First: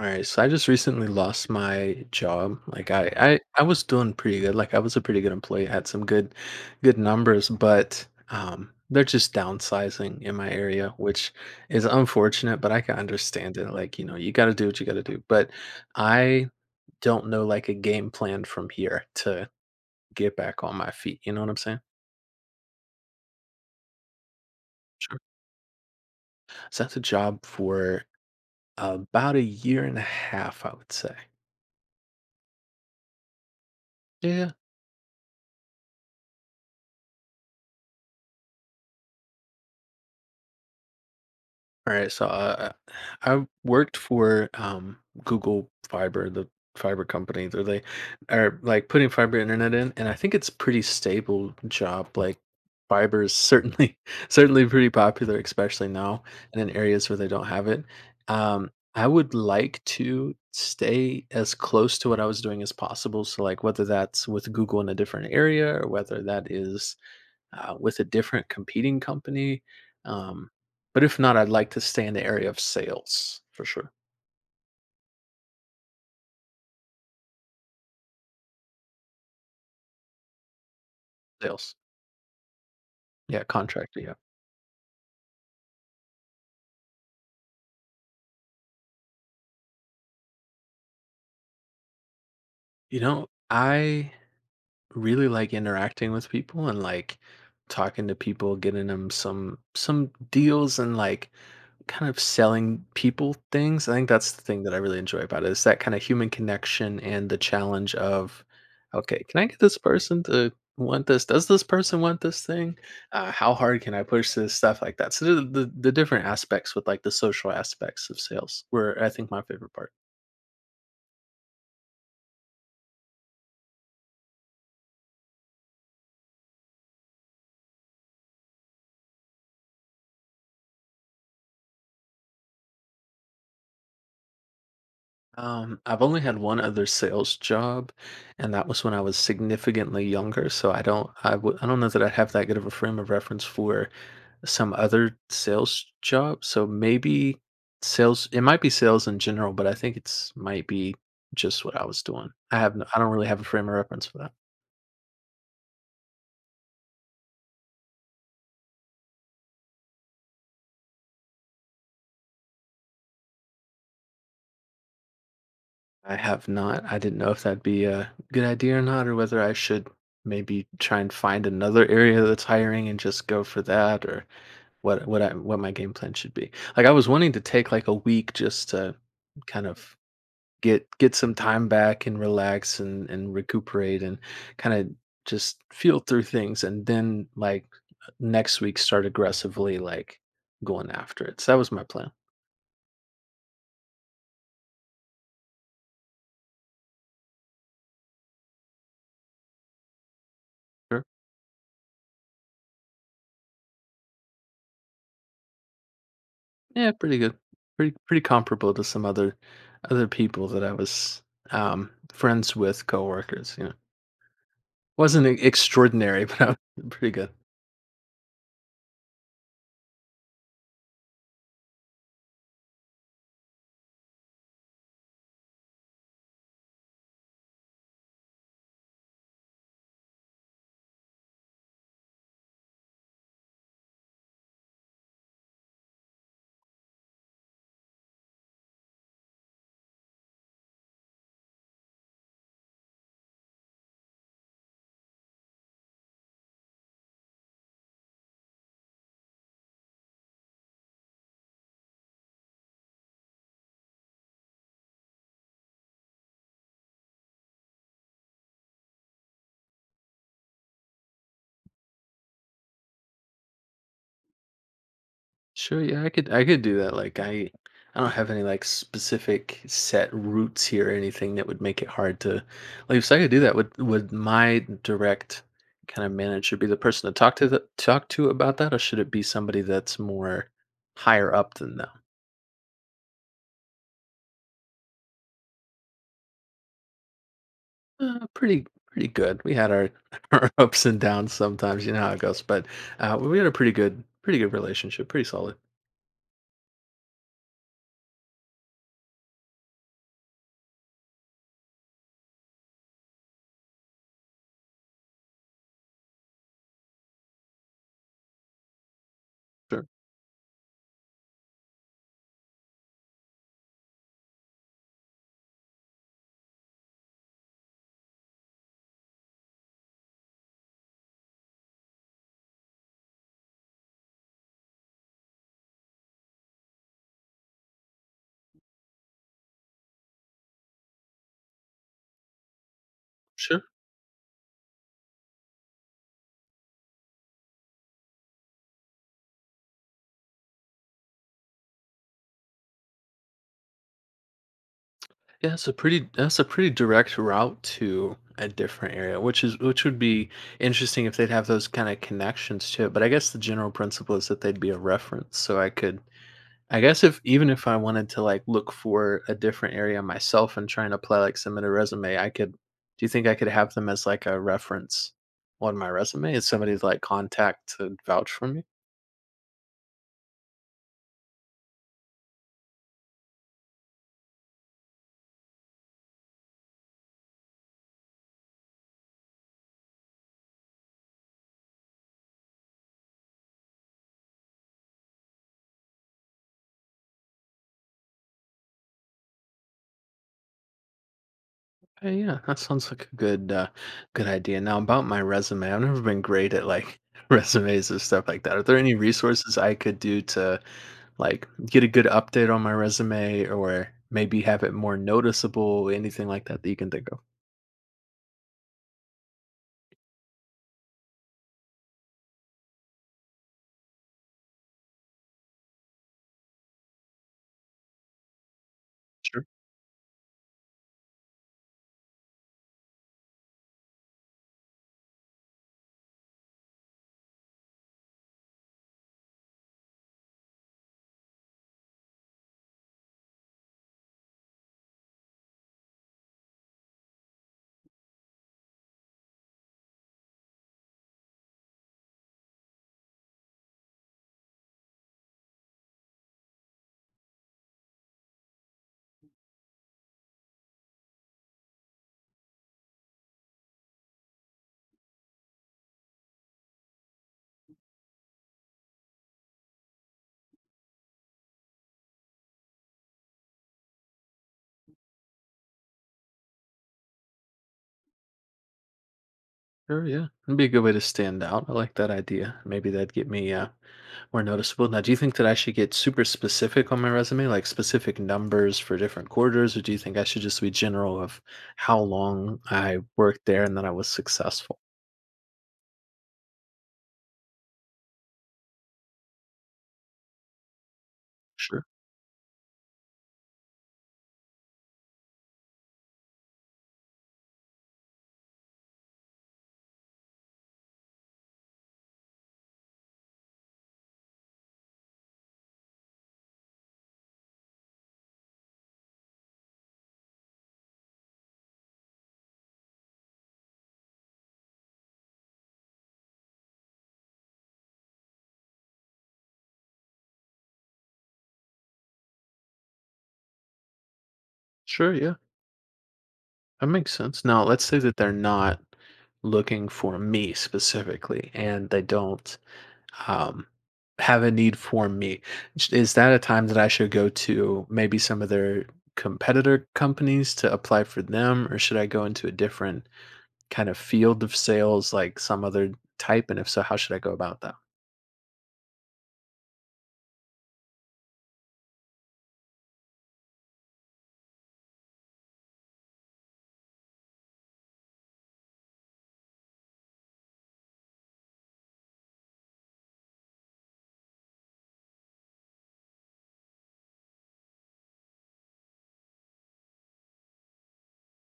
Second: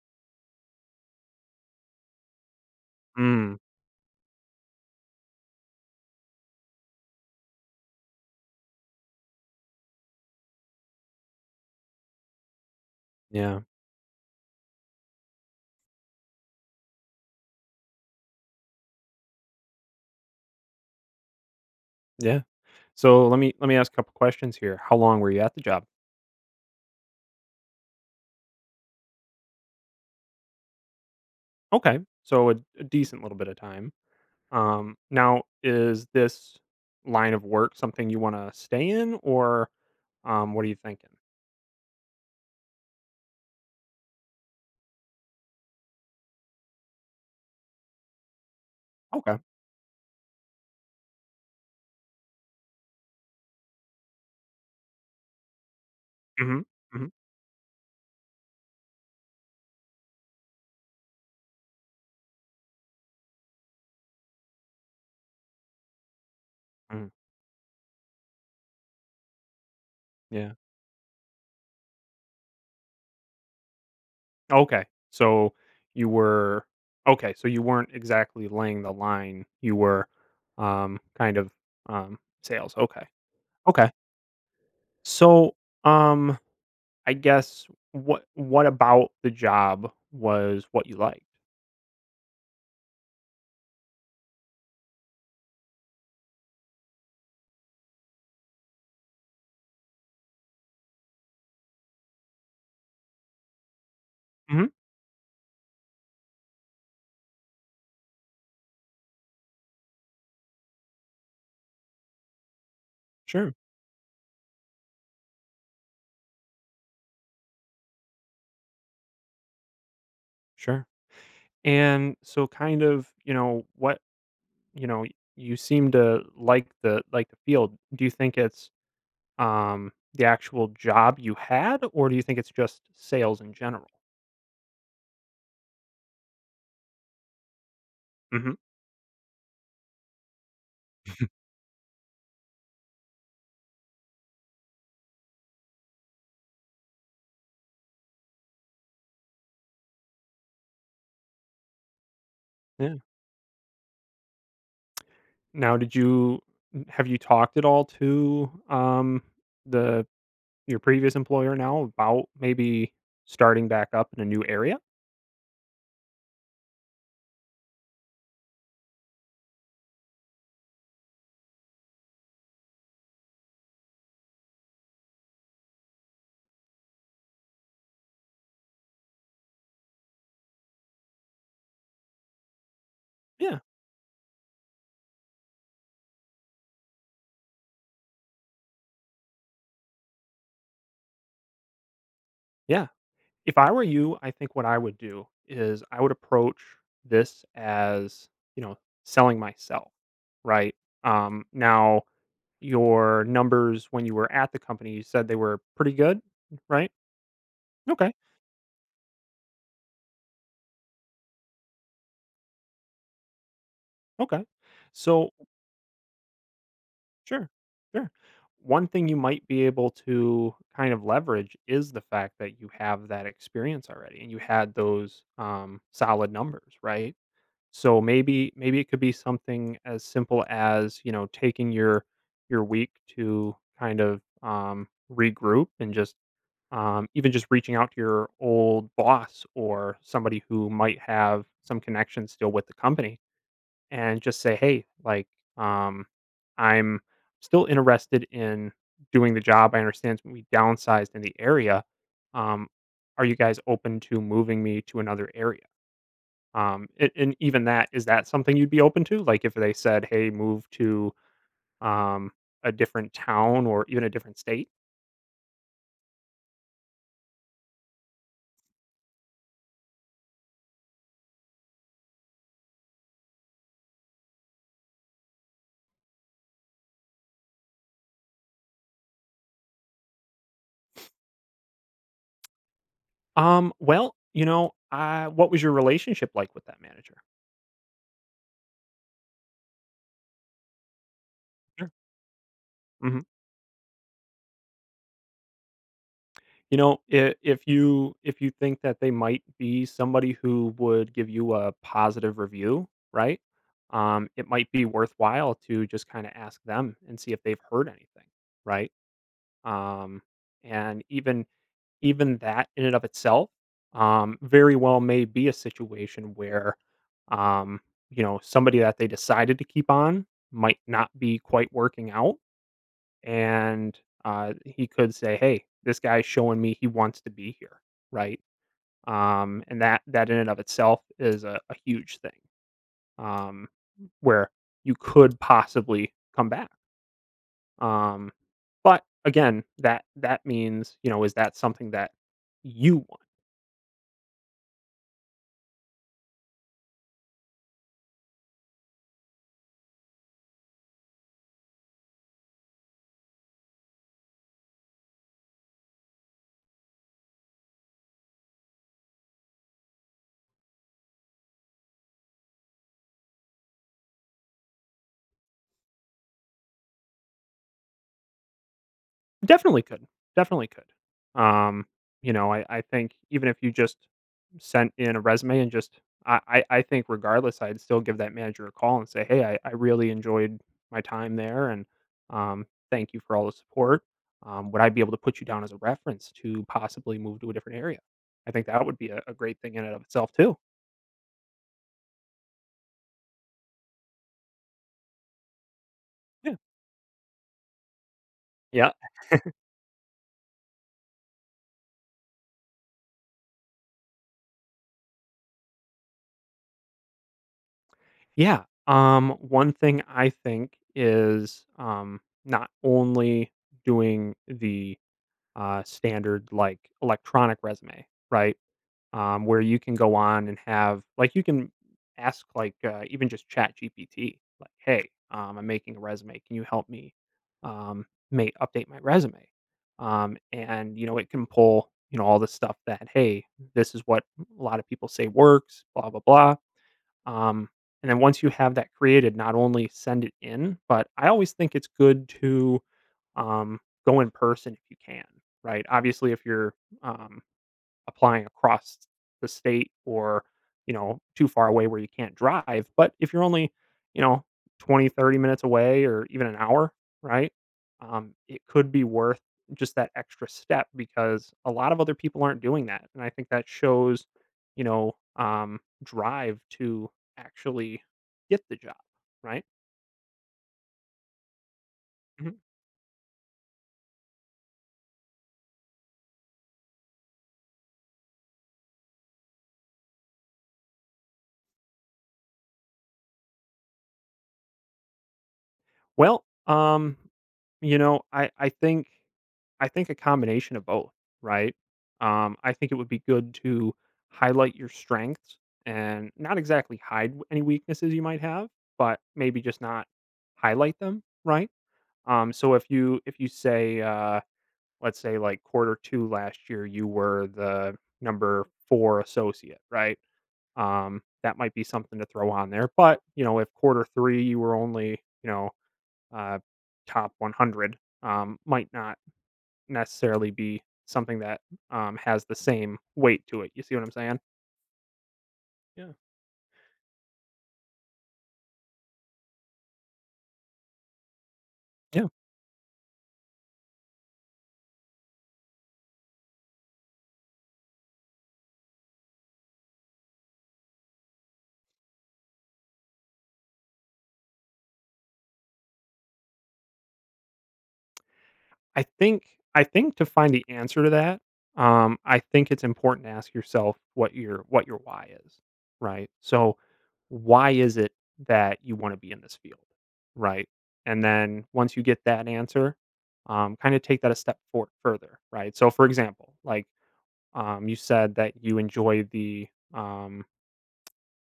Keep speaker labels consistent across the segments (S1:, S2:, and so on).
S1: All right, so I just recently lost my job. Mhm. I,
S2: Mm,
S1: I was doing pretty good. Like I was a pretty good employee. I had some good numbers, but they're just downsizing in my area, which is unfortunate. But I can understand
S2: yeah,
S1: it. Like you know, you got to do what you got to do. But I don't know like a game plan from here to get back on my feet. You know what I'm saying?
S2: yeah. So let me ask a couple questions here. How
S1: Sure.
S2: long were you at the job?
S1: So that's a job for about a year and a half, I would say.
S2: Okay, so a decent little bit of time.
S1: Yeah.
S2: Now is this line of work something you want to stay in, or what are you thinking?
S1: All right, so I worked for Google Fiber, the fiber company. They are like putting fiber
S2: Okay.
S1: internet in, and I think it's pretty stable job. Like fiber is certainly certainly pretty popular, especially now and
S2: Hmm.
S1: in areas
S2: Hmm.
S1: where they don't have it. I would like to stay as close to what I was doing as possible. So like whether that's with Google in a different area or whether that is
S2: Hmm.
S1: with a different competing company. Um,
S2: Yeah.
S1: but if not, I'd like to stay in the area of sales for sure.
S2: Okay. So you were okay. So you weren't exactly laying the line. You were kind of
S1: Sales.
S2: um, sales. Okay.
S1: Yeah,
S2: Okay.
S1: contractor. Yeah.
S2: So um I guess what about the job was what you liked?
S1: You know, I really like interacting with people and like talking to people, getting them some deals and like kind of selling people things. I think that's the thing
S2: Mhm.
S1: that I really enjoy about it is that kind of human connection and the challenge of, okay, can I get this person to want this? Does this person want this thing? How
S2: Sure.
S1: hard can I push this stuff like that? So the different aspects with like the social aspects of sales were I think my favorite part.
S2: Sure. And so kind of, you know, what, you know, you seem to like the field. Do you think it's the actual job you had, or do you think it's just sales in general?
S1: I've only had one other sales job, and
S2: Mhm.
S1: that was when I was significantly younger. So I don't know that I have that good of a frame of reference for some other sales job. So maybe sales, it might be sales in general, but I think it's might be just what I was doing. I
S2: Yeah.
S1: don't really have a frame of reference for that.
S2: Now, did you have you talked at all to the your previous employer now about maybe starting back up in a new area?
S1: I have not. I didn't know if that'd be a good idea or not, or whether I should maybe try and find another area that's hiring and just go for that, or what my game plan should be. Like I was wanting to take like a week just to kind of get some time back and relax and
S2: Yeah.
S1: recuperate and kind of just feel through things and then like next week start aggressively like going after it. So that was my plan.
S2: Yeah. If I were you, I think what I would do is I would approach this as, you know, selling myself, right?
S1: Sure.
S2: Now, your numbers when you were at the company, you said they were pretty good, right?
S1: Yeah, pretty good.
S2: Okay,
S1: Pretty comparable to some other people that I was friends with coworkers, you know.
S2: okay.
S1: Wasn't
S2: So,
S1: extraordinary, but I was pretty good.
S2: sure, sure. One thing you might be able to kind of leverage is the fact that you have that experience already, and you had those solid numbers, right? So maybe it could be something as simple as, you know, taking your week to kind of regroup, and just even just reaching out to your old boss or somebody who might have some connection still with the company, and just say, hey, like um, I'm still interested in doing the job. I understand we downsized in the area. Um, are you guys open to moving me to another area? And even that, is that something you'd be open to? Like if they said, "Hey, move to um, a different town or even a different state."
S1: Sure, yeah, I could do that. I don't have any like specific set routes here or anything that would make it hard to leave. So I could do that. Would my direct kind of manager be the person to talk to about that, or should it be somebody that's more higher up than them?
S2: Well, you know, what was your relationship like with that manager?
S1: Pretty good. We had our ups and downs sometimes,
S2: Sure.
S1: you know how it goes. But
S2: Hmm.
S1: we had a pretty good relationship, pretty solid.
S2: You know, if you if you think that they might be somebody who would give you a positive review, right? It might be worthwhile to just kind of ask them and see if they've heard anything, right?
S1: Sure,
S2: Um, and even even that in and of itself very well may be a situation where um, you know somebody that they decided to keep on might not be quite working out, and he could say, hey, this guy's showing me he wants to be here, right, and that that in and of itself is a huge thing,
S1: sure.
S2: um, where you could possibly come back, um, but again that that means, you know, is that something that you want?
S1: Yeah, that's a pretty direct route to a different area, which would be interesting if they'd have those kind of connections to it. But I guess the general principle is that they'd be a reference. So I guess if even if I wanted to like look for a different area myself and trying to apply like submit a resume, I could do you think I could have them as like a reference on my resume? As somebody's like contact to vouch for me?
S2: Definitely could. Definitely could. You know, I think even if you just sent in a resume and just I think regardless, I'd still give that manager a call and say, "Hey, I really enjoyed my time there, and thank you for all the support. Would I be able to put you down as a reference to possibly move to a different area?" I think that would be a great thing in and of itself too.
S1: Yeah, that sounds like a good idea. Now about my resume, I've never been great
S2: Yeah.
S1: at like resumes and stuff like that. Are there
S2: Yeah.
S1: any resources I could do to like get a good update on my resume or maybe have it more noticeable, anything like that that you can think of?
S2: Yeah. One thing I think is not only doing the standard like electronic resume, right?
S1: Sure.
S2: Where you can go on and have like you can ask like even just Chat GPT, like, hey, I'm making a resume. Can you help me um, may update my resume? And you know it can pull you know all the stuff that, hey, this is what a lot of people say works, blah blah blah. Um, and then once you have that created, not only send it in, but I always think it's good to um, go in person if you can, right? Obviously, if you're um, applying across the state, or you know too far away where you can't drive, but if you're only you know 20, 30 minutes away, or even an hour, right? It could be worth just that extra step, because a lot of other people aren't doing that, and I think that shows you know drive to actually get the job, right?
S1: Sure, yeah. It'd be a good way to stand out. I like that idea.
S2: Mhm.
S1: Maybe that'd get me more noticeable. Now, do you think that I should get super specific on my resume, like specific numbers for different quarters, or do you think I should just be general of how long I worked there and that I was successful?
S2: Well, you know, I think I think a combination of both, right?
S1: Sure.
S2: I think it would be good to highlight your strengths and not exactly hide any weaknesses you might have, but maybe just not highlight them, right? So if you say, let's say like quarter two last year, you were the number four associate, right? That might be something to throw on there. But you know, if quarter three you were only you know uh, top 100, might not necessarily be something that, has the same weight to it. You see what I'm saying?
S1: Sure. Yeah.
S2: Yeah.
S1: That makes sense. Now, let's say that they're not looking for me specifically and they
S2: Yeah.
S1: don't um, have a need for me. Is that a time that I should go to maybe some of their competitor companies to apply for them, or should I go into a different kind of field of sales like some other type? And if so, how should I go about that?
S2: I think I think to find the answer to that, I think it's important to ask yourself what your why is, right? So, why is it that you wanna be in this field, right? And then once you get that answer, kinda take that a step for further, right? So, for example, like, you said that you enjoy the, um,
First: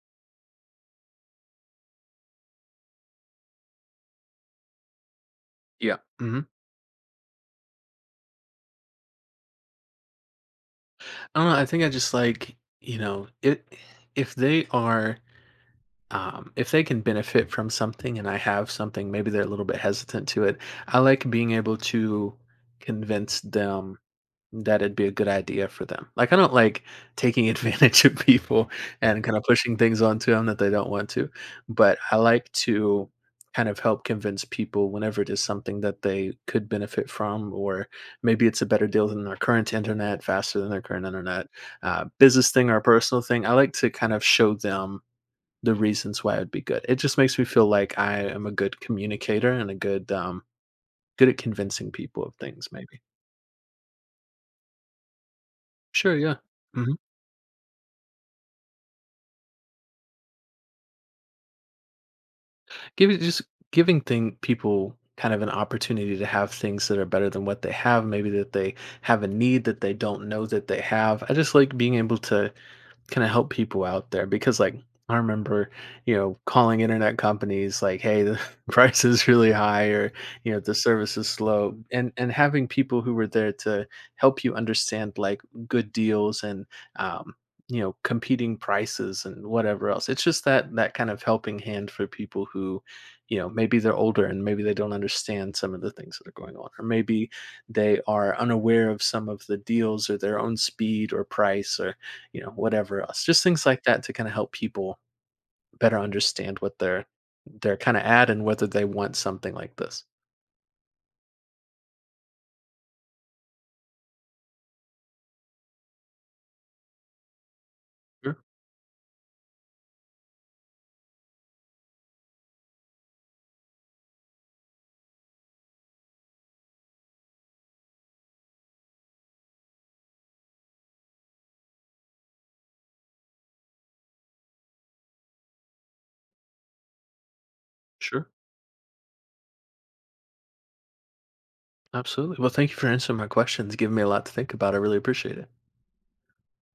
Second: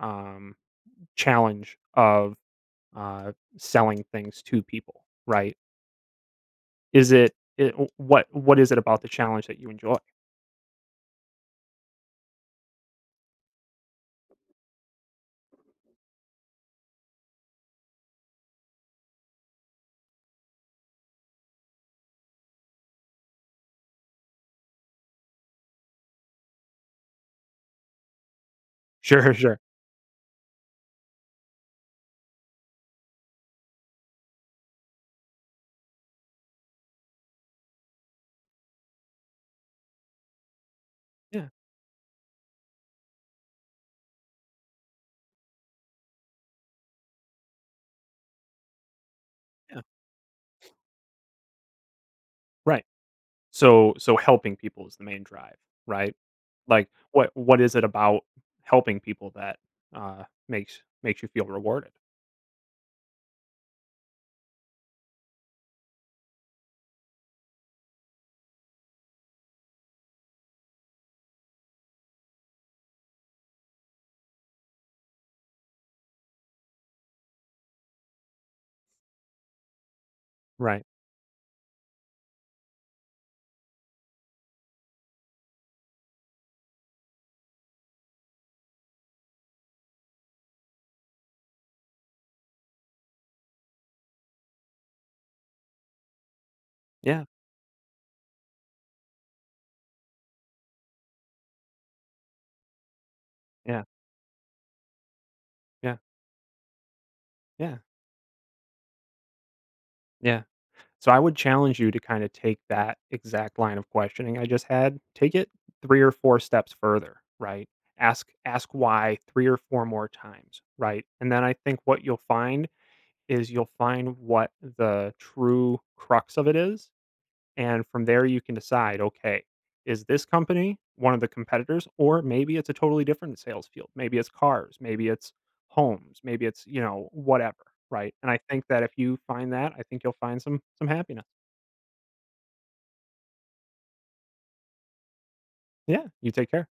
S2: um, challenge of selling things to people, right?
S1: Yeah. Mhm.
S2: Is it, what is it about the challenge that you enjoy?
S1: I don't know, I think I just like, you know, it if they are if they can benefit from something and I have something, maybe they're a little bit hesitant to it. I like being able to convince them that it'd be a good idea for them. Like, I don't like taking advantage of people and
S2: Sure,
S1: kinda
S2: sure.
S1: pushing things onto them that they don't want to, but I like to kind of help convince people whenever it is something that they could benefit from, or maybe it's a better deal than their current internet, faster than their current internet,
S2: Yeah,
S1: business thing or a personal thing. I like to kind of show them the reasons why it'd be good. It just makes me feel like I am a good communicator and a
S2: yeah.
S1: good at convincing people of things
S2: Right.
S1: maybe.
S2: So so helping people is the main drive, right?
S1: Sure, yeah.
S2: Like
S1: Mhm.
S2: what is it about helping people that makes makes you feel rewarded?
S1: give it just Giving thing people kind of an opportunity to have things that are better than what they have, maybe that they have a need that they don't know that they have. I just like being able to kind of help people out there because like I remember, you know, calling internet companies like, "Hey, the price is really high," or you know, "The
S2: Right.
S1: service is slow," and having people who were there to help you understand like good deals and um, you know, competing prices and whatever else. It's just that kind of helping hand for people who, you know, maybe they're older and maybe they don't understand some of the things that are going on, or
S2: Yeah.
S1: maybe they are unaware of some of the deals or their own speed or price or you know, whatever else. Just things like
S2: Yeah.
S1: that to kinda help people
S2: Yeah.
S1: better understand what they're
S2: Yeah.
S1: kinda at and whether they want something like this.
S2: Yeah. So I would challenge you to kind of take that exact line of questioning I just had, take it 3 or 4 steps further, right? Ask
S1: Sure,
S2: ask why 3 or 4 more times, right? And then I think what you'll find is you'll find what the true crux of it is, and from there you can decide, okay, is this company one of the competitors, or maybe it's a totally different sales field. Maybe it's cars, maybe it's homes, maybe it's, you know, whatever, right?
S1: sure.
S2: And I think that if you find that, I think you'll find some happiness.
S1: Absolutely. Well, thank you for answering my questions, giving me a lot to think about. I really appreciate it.
S2: Yeah. You take care.